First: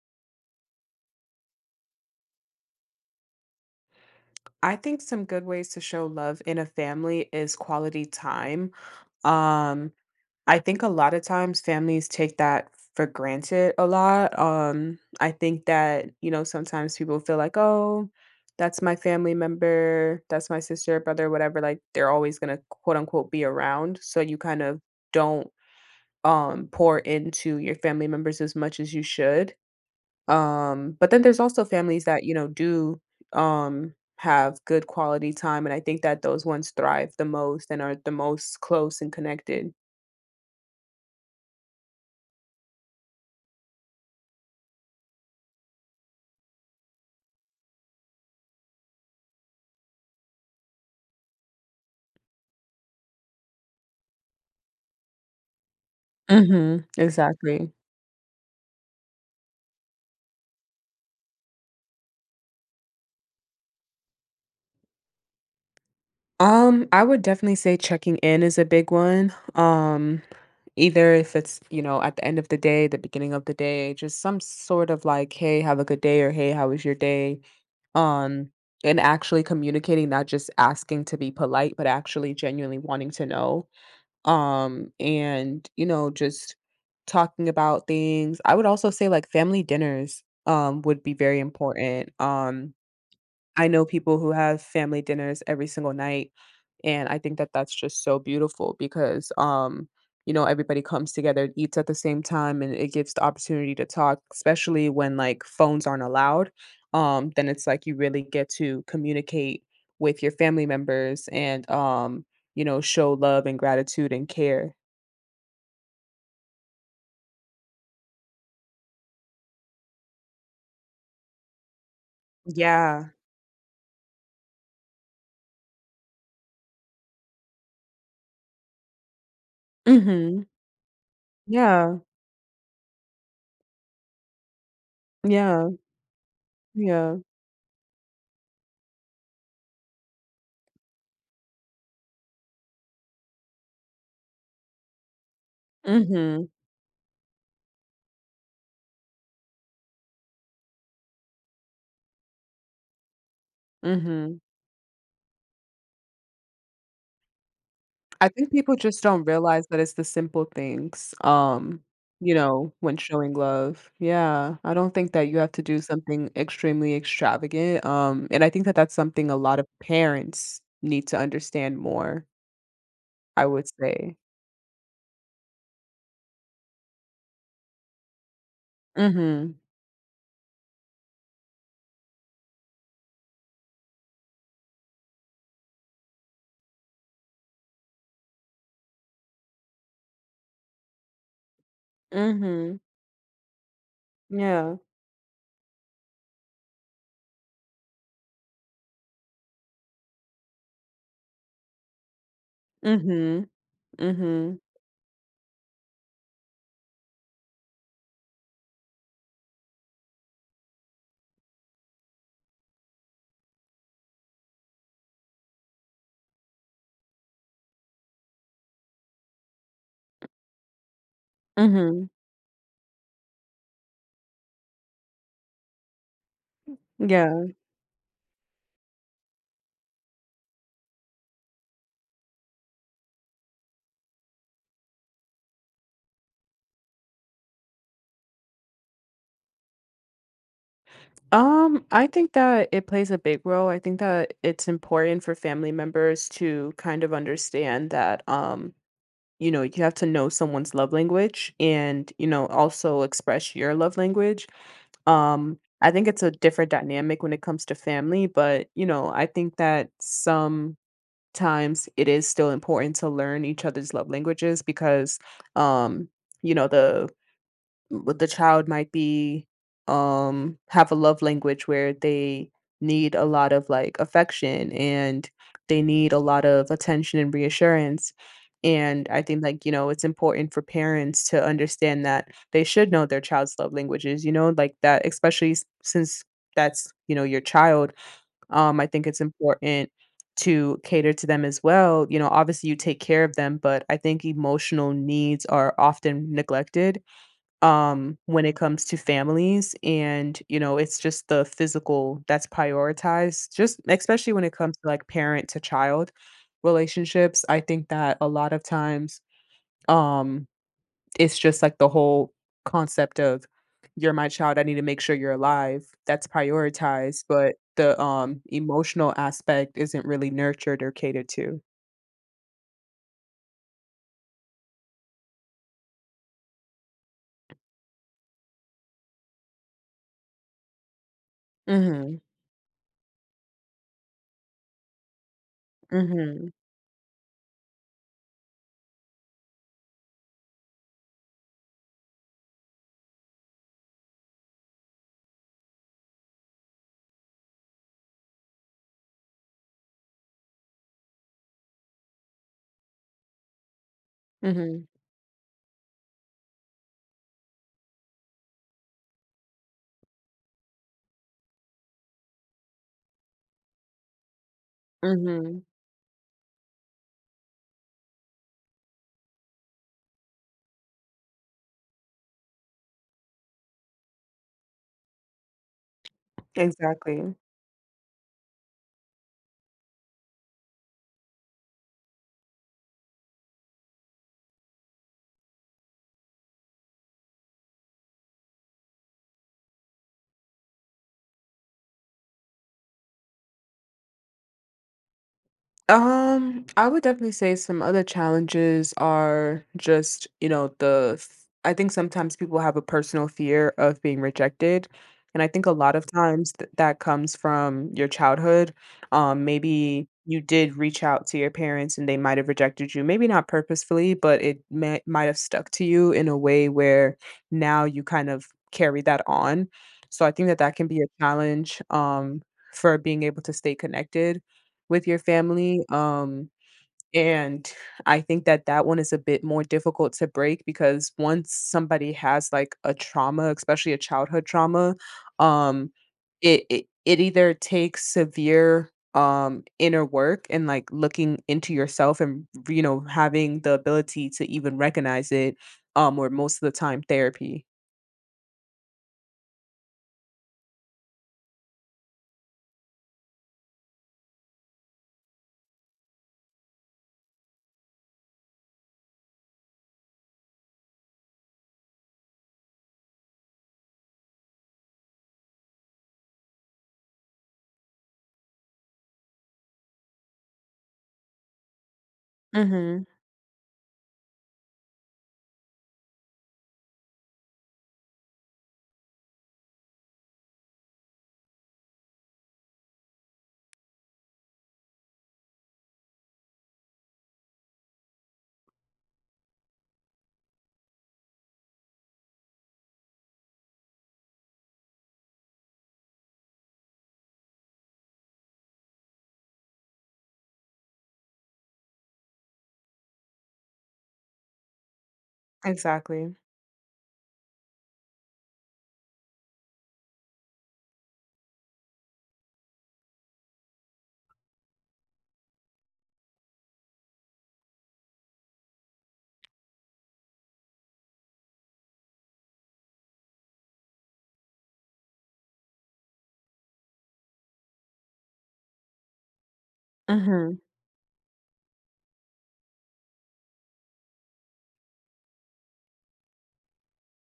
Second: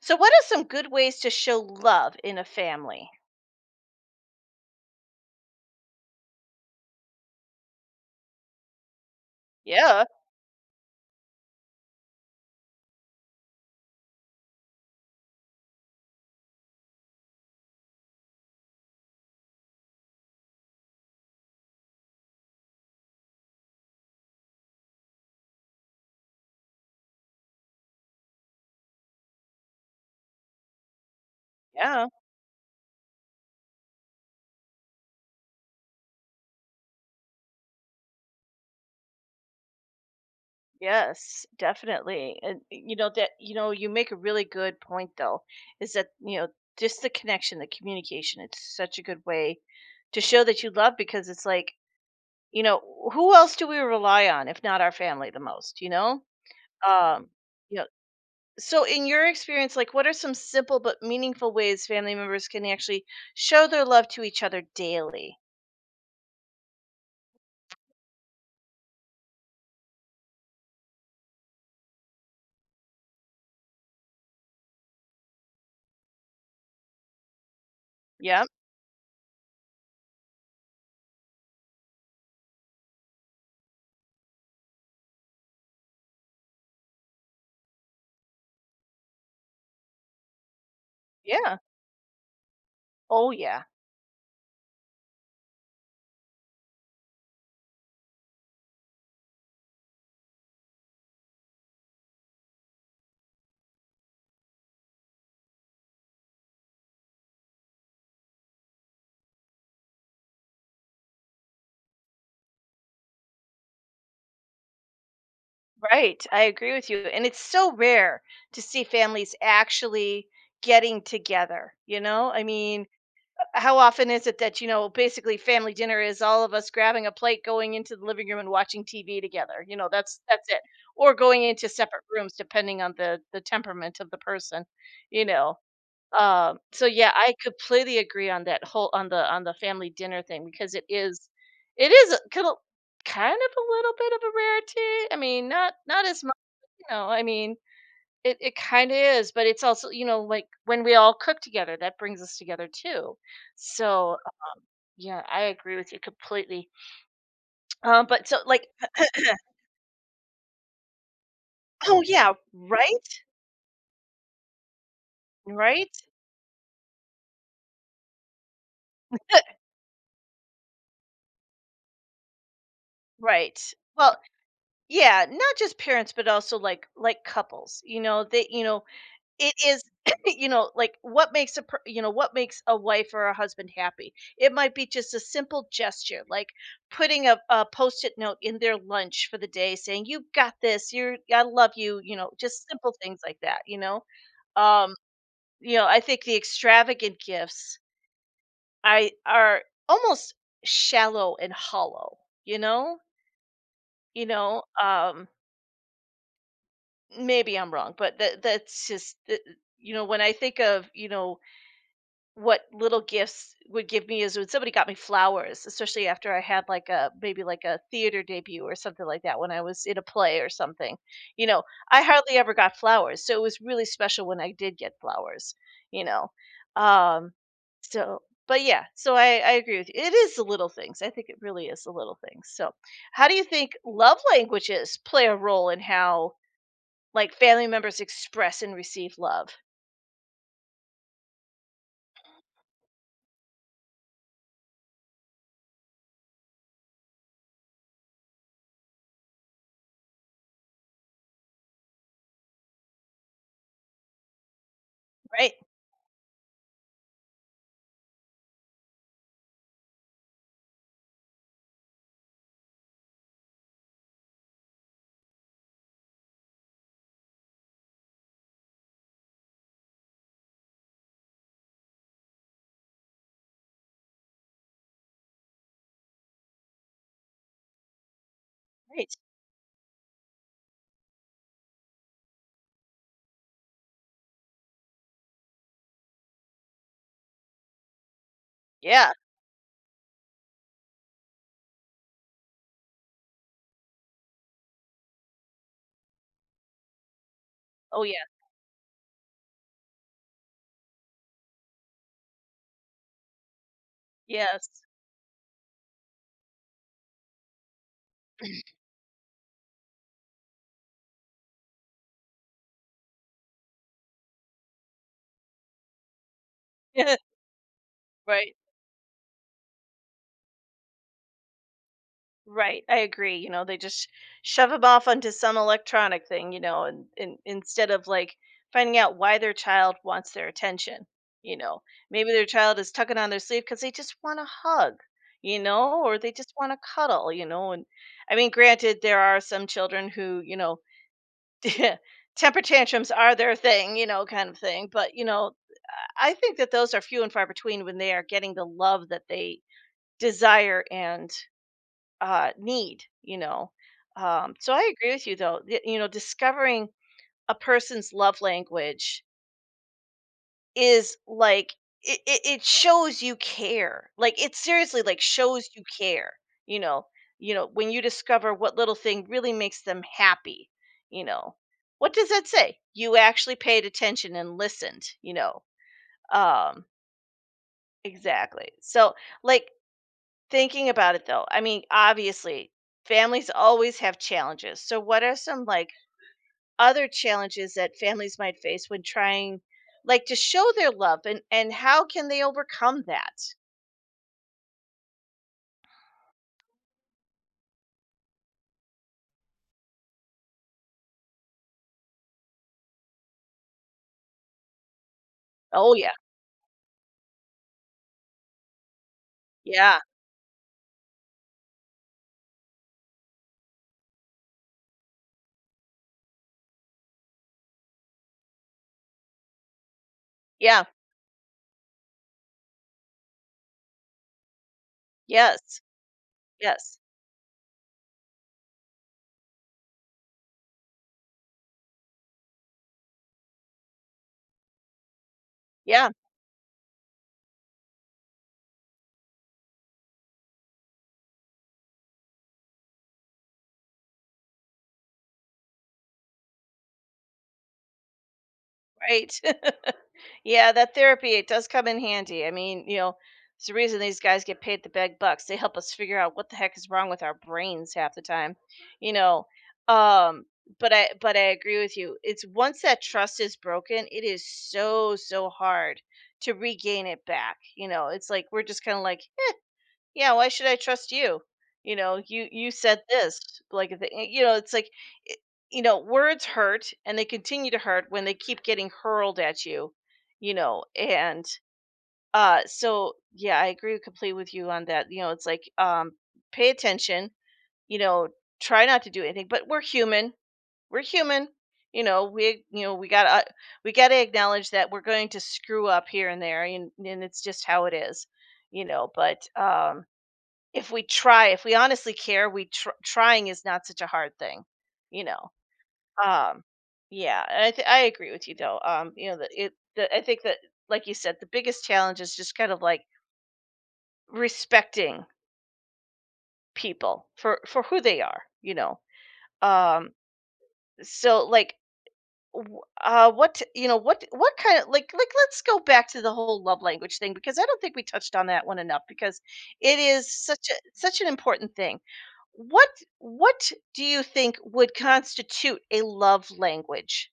So, what are some good ways to show love in a family? I think some good ways to show love in a family is quality time. Um, Yeah, I think a lot of times families take that for granted a lot. I think that, you know, sometimes people feel like, oh, that's my family member, that's my sister, brother, whatever. Like they're always going to quote unquote be around. So you kind of don't pour into your family members as much as you should, but then there's also families yeah, that, you know, do have good quality time, and I think that those ones thrive the most and are the most close and connected. yes, definitely. And you know you make a really good point though, is that you know just the connection, the communication. It's such a good way to show that you love because it's like you know who else do we rely on if not our family the most? You know, Mhm. um, Exactly. you know. So, in your experience, like what are some simple but meaningful ways family members can actually show their love to each other daily? I would definitely say checking in is a big one. Either if it's, you know, at the end of the day, the beginning of the day, just some sort of like, hey, have a good day, or hey, how was your day? Yeah, um and actually communicating, not just asking to be polite but actually genuinely wanting to know and you know, just talking about things. I would also say like family dinners would be very yeah. important Oh, yeah. I know people who have family dinners every single night, and I think that that's just so beautiful because, you know, everybody comes together and eats at the same time, and it gives the opportunity to talk, especially when like phones aren't allowed. Then it's like you really get to communicate with your family members and, you know, show love and gratitude and care. Right. I agree with you. And it's so rare to see families actually getting together, you know? I mean, Yeah. how often is it that, you know, basically family dinner is all of us grabbing a plate, going into the living room and watching TV together. You know, that's Mhm. that's it. Or going into Yeah. separate rooms depending on the temperament of the person, you know. Yeah. So yeah, Yeah. I completely agree on that whole on the family dinner thing because it is a kind of a little bit of a rarity. I mean, not as much, Mhm. you know, I mean, it kind of is, but it's also, you know, like when we all cook together, that brings us together too. So, Mhm. Yeah, I agree with you completely. But I so think like people just don't realize that it's the simple things, Oh you yeah, know, when right? showing love. Yeah, I don't think that you have to do Right? something extremely extravagant, and I think that that's something a lot of parents need to understand more, I Right. would say. Well, yeah, not just parents but also like couples. You know, It Mhm. is, you know, like what makes you know what makes a wife or a husband happy. It might be just a simple gesture, like putting a post-it note in their lunch for the day, saying "You got this," "You're I love you," you know, just Mhm. simple things like that. Yeah. um, you know, I think the extravagant gifts I are almost shallow and hollow. You know, Mhm. you Mhm. know, maybe I'm wrong, but that's just you know, when I think of, you know, what little gifts would give me is when somebody got me flowers, especially after I had like a maybe like a theater debut or something like that when I was in a play or something. You know, I Mhm. hardly ever got flowers, so it was really special when I did get flowers, you know. Um Yeah. so but yeah, so I agree with you. It is the little things. I think it really is the little things. So how do you think love languages play a role in how like family members express and receive love? I think that it plays a big role. I think that it's important for family members to kind of understand that you know, you have to know someone's love language and, you know, also express your love language. Right. I think it's a different dynamic when it comes to family, but, you know, I think that sometimes it is still important to learn each other's love languages because, um, you know, the the child might be have a love language where they need a lot of like affection, and they need a lot of attention and reassurance. And Right. I think like, you know, it's important for parents to understand that they should know their child's love languages, you know, like that, especially since that's, you know, your child. I think Yeah. it's important to cater to them as well, you know. Obviously you take care of them, but I think emotional needs are often neglected Oh yeah. when it comes to families. And you know, it's just the physical that's prioritized, just especially when it Yes. comes to like parent to child relationships. I think that a lot of times um it's just like the whole concept of, you're my child, I need to make sure you're alive, that's Yeah, prioritized, but the right, emotional aspect isn't really nurtured or catered to. right. I agree. You know, they just shove them off onto some electronic thing, you know, and instead of like finding out why their child wants their attention, you know, Mhm. maybe their child is tucking on their sleeve because they just want a hug, you know, or they Mhm. just want to cuddle, you know. And I mean, granted, there are some children who, you know, temper tantrums are their thing, you know, kind of thing. But, you know, I think that those are few and far between when they are getting the love that they desire and need, you know. So Mhm. I agree with you though. You know, discovering a person's love language is like it shows you care. Like it seriously like Mhm. shows you care. You know, you know when you discover what little thing really makes them happy. You know, what does that say? You actually paid attention and listened. You know, um, Exactly. exactly. So like thinking about it though, I mean, obviously, families always have challenges. So what are some, like, other challenges that families might face when trying like, to show their love and how can they overcome that? I would definitely say some other challenges are just, you know, the I think sometimes people have a personal fear of being rejected. And I think a lot Oh, of yeah. times that comes from your childhood. Yeah. Maybe you did reach out to your parents and they might have rejected you, maybe not purposefully, but it might have stuck to you in a way where now you kind of carry that on. So I think that that Yeah. can be a challenge, for being able to stay connected with your family, Yes. Yes. and I think that that one is a bit more difficult to break, because once somebody has, like, a trauma, especially a childhood trauma, um, Yeah. it it either takes severe, inner work and, like, looking into yourself and, you know, having the ability to even recognize it, or most of the time therapy. Right. Yeah, that therapy, it does come in handy. I mean, you know, it's the reason these guys get paid the big bucks. They help us figure out what the heck is wrong with our brains half the time, you know. Um, but I agree with you. It's once that trust is broken, it is so, so hard to regain it back. You know, it's like we're just kind of like, "Eh, yeah, why should I trust you? You know, you said Mhm. this like you know it's like it- you know, words hurt and they continue to hurt when they keep getting hurled at you, you know. And so yeah, I agree completely with you on that. You know, it's like pay attention, you know, try not to do anything but we're human, we're human, you know, we you know we got to acknowledge that we're going to screw up here and there, and it's just how it is, you know. But if we try, if we honestly care, we tr trying is not such a hard thing, you know? Exactly. Um, yeah, and I agree with you though. You know, that it the I think that, like you said, the biggest challenge is just kind of like respecting people for who they are, you know? Um, so what you know what kind of like let's go back to the whole love language thing because I don't think we touched on that one enough because it is Mhm. such a such an important thing. what what do you think would constitute a love language?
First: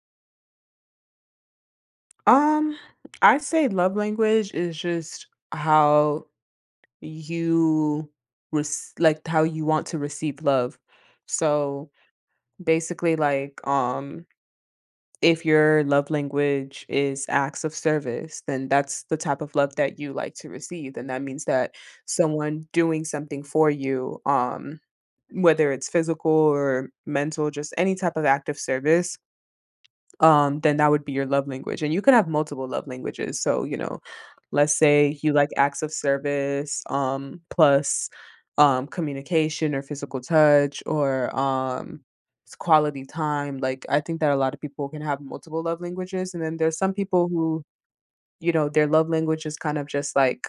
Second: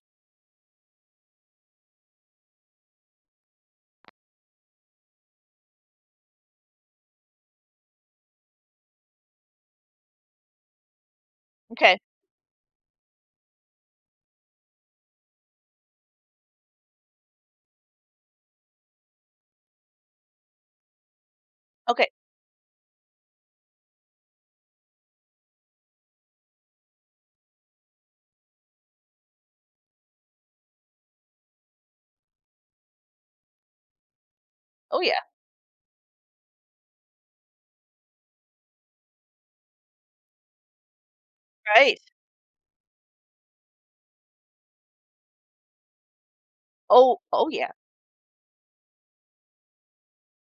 Um, I say love language is just how you like how you want to receive love. So Okay. basically like if your love language is acts of service, then that's the type of love that you like to receive. And that means that Okay. someone doing something for you, whether it's physical or mental, just any type of act of service, then that would be your love language. And you could have multiple love languages. So, you know, let's Oh say yeah. you like acts of service, plus communication or physical touch or Right. Quality time. Like I think that a lot of people can have multiple love languages. And then there's some Oh people oh who, yeah. you know, their love language is kind of just like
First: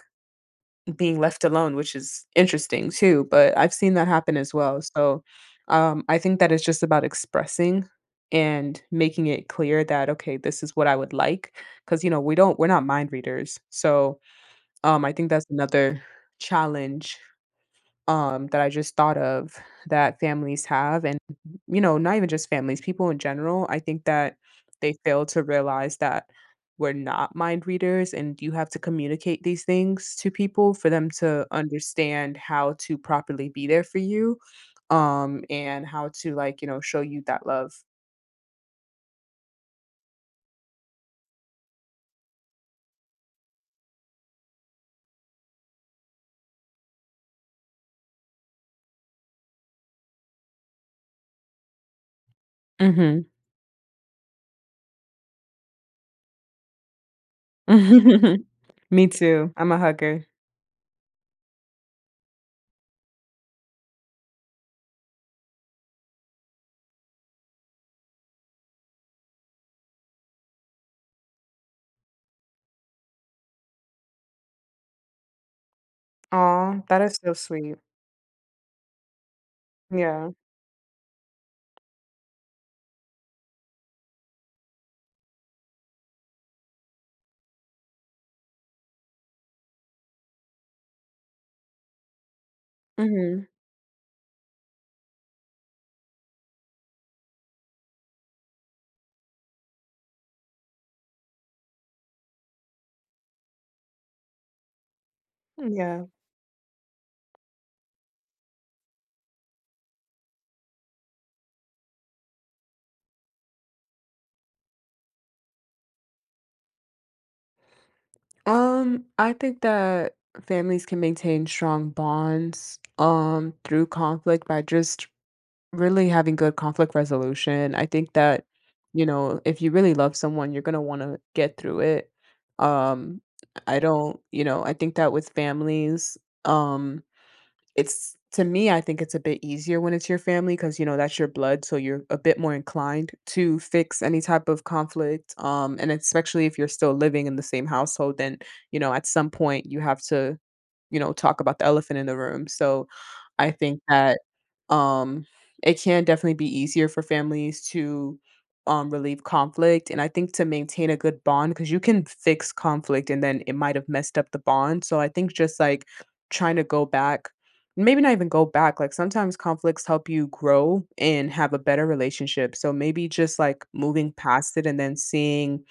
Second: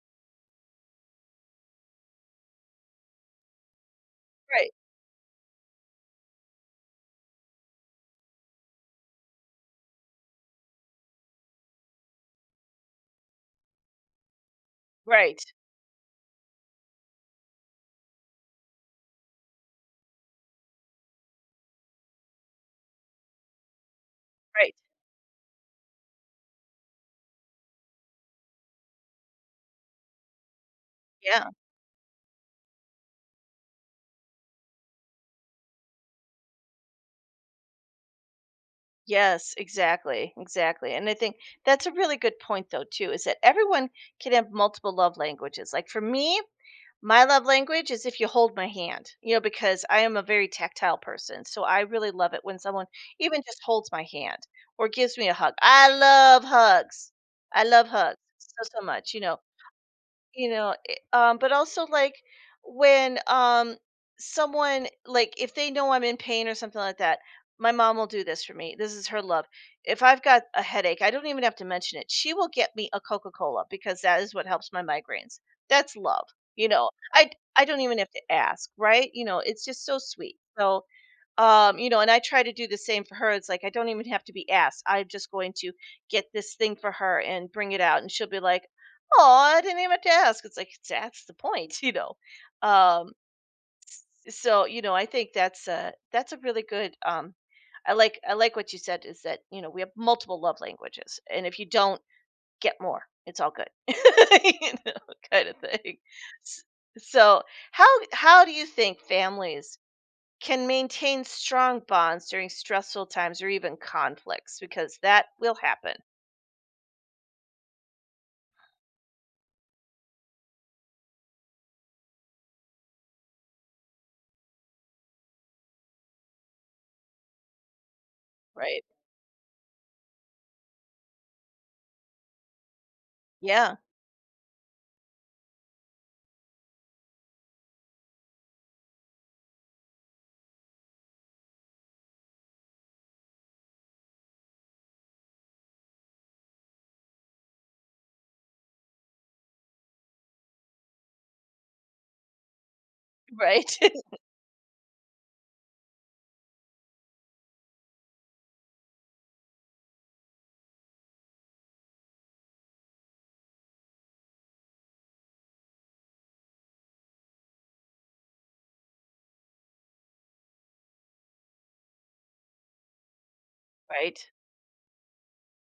being left alone, which is interesting too, but I've seen that happen as Right. well. So, I think that it's just about expressing and making it clear that, okay, this is what I would like. Cause, you know, we don't, we're not mind readers. So, I think Right. that's another challenge, that I just thought of, that families have, and you know, not even just families, people in general. I think that Right. they fail to realize that we're not mind readers, and you have to communicate these things to people for them Yeah. to understand how to properly be there for you, and how to, like, you know, show you that love. Yes, exactly, exactly. And I think that's a really good point though too is that everyone can have multiple love languages. Like for me, my love language is if you hold my hand, you know, because I am a very tactile person. So I really love it when someone Hmm. even just holds my hand or gives me a hug. I love hugs. I love hugs so, so much, Me you know. too. I'm a hugger. You know, but also like when someone like if they know I'm in pain or something like that, my mom will do this for me. This is her love. If I've got a headache, I don't even have to mention it, she will get me a Coca-Cola because that is what helps my migraines. That's love, you Aw, know. that is i so i sweet. don't even have to ask, right? You know, it's just so Yeah. sweet. So you know, and I try to do the same for her. It's like I don't even have to be asked, I'm just going to get this thing for her and bring it out and she'll be like, "Oh, I didn't even have to ask." It's like that's the point. You know, um Hmm. so you know, I think that's a really good I like, I like what you said is that you know, we have multiple love languages and if you don't get more, it's all good. You know, kind of thing. Yeah. S- so how how do you think families can maintain strong bonds during stressful times or even conflicts, because that will happen, I think that families can maintain strong bonds through conflict by just really having good conflict resolution. I think that, right? you know, if you really love someone, you're gonna want to get through it. Um, Yeah, I don't, you know, I think that with families, um, it's, to me, I think it's a bit easier when it's your family, because you know, that's your blood, so you're a bit more inclined to fix any type of conflict, and especially if you're still living in the same household, then, you know, at some point you have to, you know, talk about the elephant in the room. So I right, think that, um, it can definitely be easier for families to, relieve conflict, and I think to maintain a good bond, because you can fix conflict and then it might have messed up the bond. So I think just, like, trying to go back. Maybe not even go back, like, sometimes conflicts help you grow and have a better relationship, so maybe just, like, moving right, past it and then seeing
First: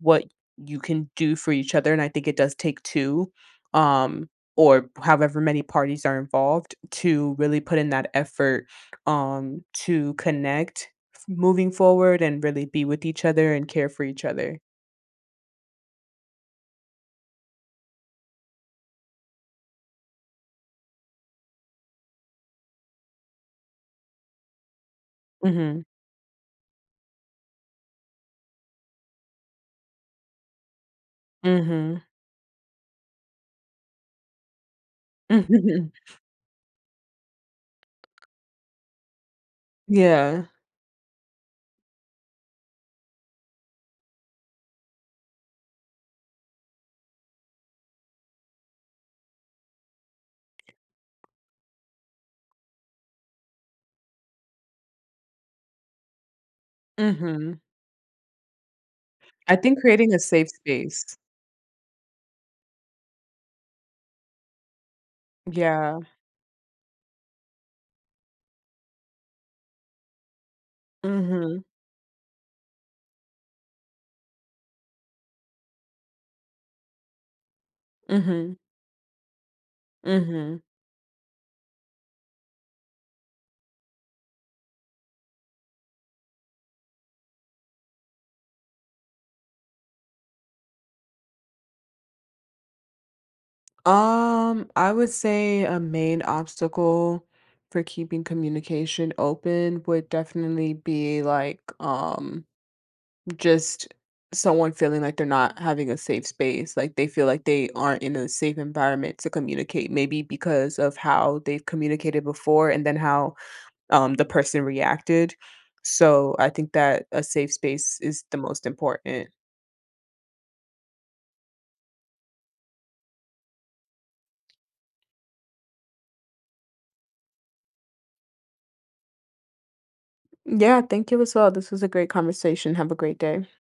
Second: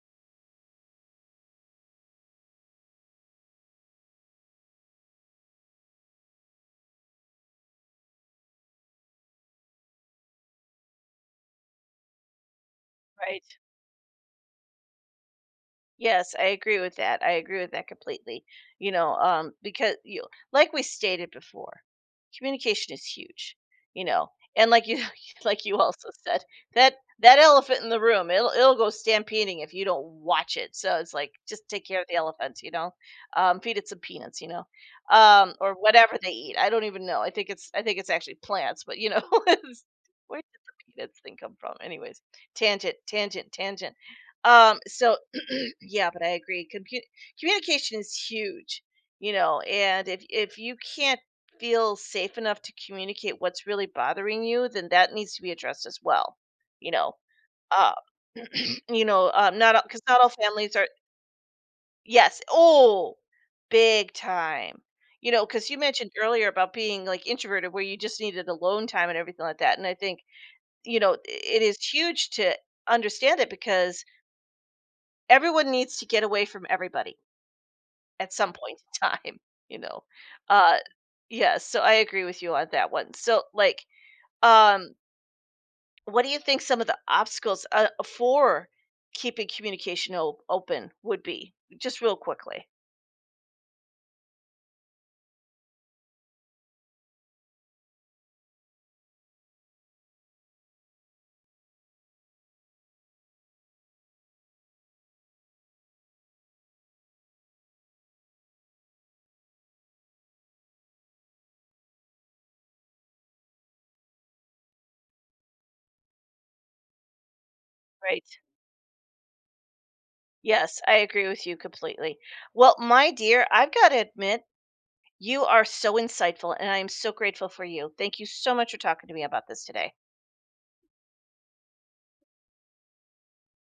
what you can do for each other. And I think it does take two, um, or however many parties are involved, to really put in that effort, to connect f moving forward and really be with each other right. and care for each other. Yes, I agree with that. I agree with that completely. You know, because you like we stated before, communication is huge. You know, and like you like you Mhm. also said that that elephant in the room, it'll go stampeding if you don't watch it. So it's like just take Mhm. care of the elephant. You know, feed it some peanuts. You know, or whatever they eat. I don't even know. I think it's actually plants. But you know, it's- where Yeah. did the peanuts thing come from? Anyways, tangent, tangent, tangent. So yeah but I agree Compu- Communication is huge, you know. And if you can't feel safe enough to communicate what's really bothering you, then that needs to be addressed as well, you know. Mhm. uh you know, I think not because creating a not all safe families are. space. Yes, oh, big time. You know, because you Yeah. mentioned earlier about being like introverted where you just needed alone time and everything like that, and I think you know, it Mhm, is huge to understand it because everyone needs to get away from everybody at some mhm, point in time, you know. mhm. Uh yeah, so I agree with you on that one. So like um what do you think some of the obstacles for keeping communication open would be? Just real quickly. I would say a main obstacle for keeping communication open would definitely be like just someone feeling like they're not having a safe space, like they feel like they aren't in a safe environment to communicate, maybe because of how they've communicated before and then how, the person reacted. So I think that a safe space is the Right. most important. Yes, I agree with you completely. Well, my dear, I've got to admit, you are so insightful and I am so grateful for you. Thank you so much for talking to me about this today. Yeah, thank you as well. This was a great conversation. Have a great day.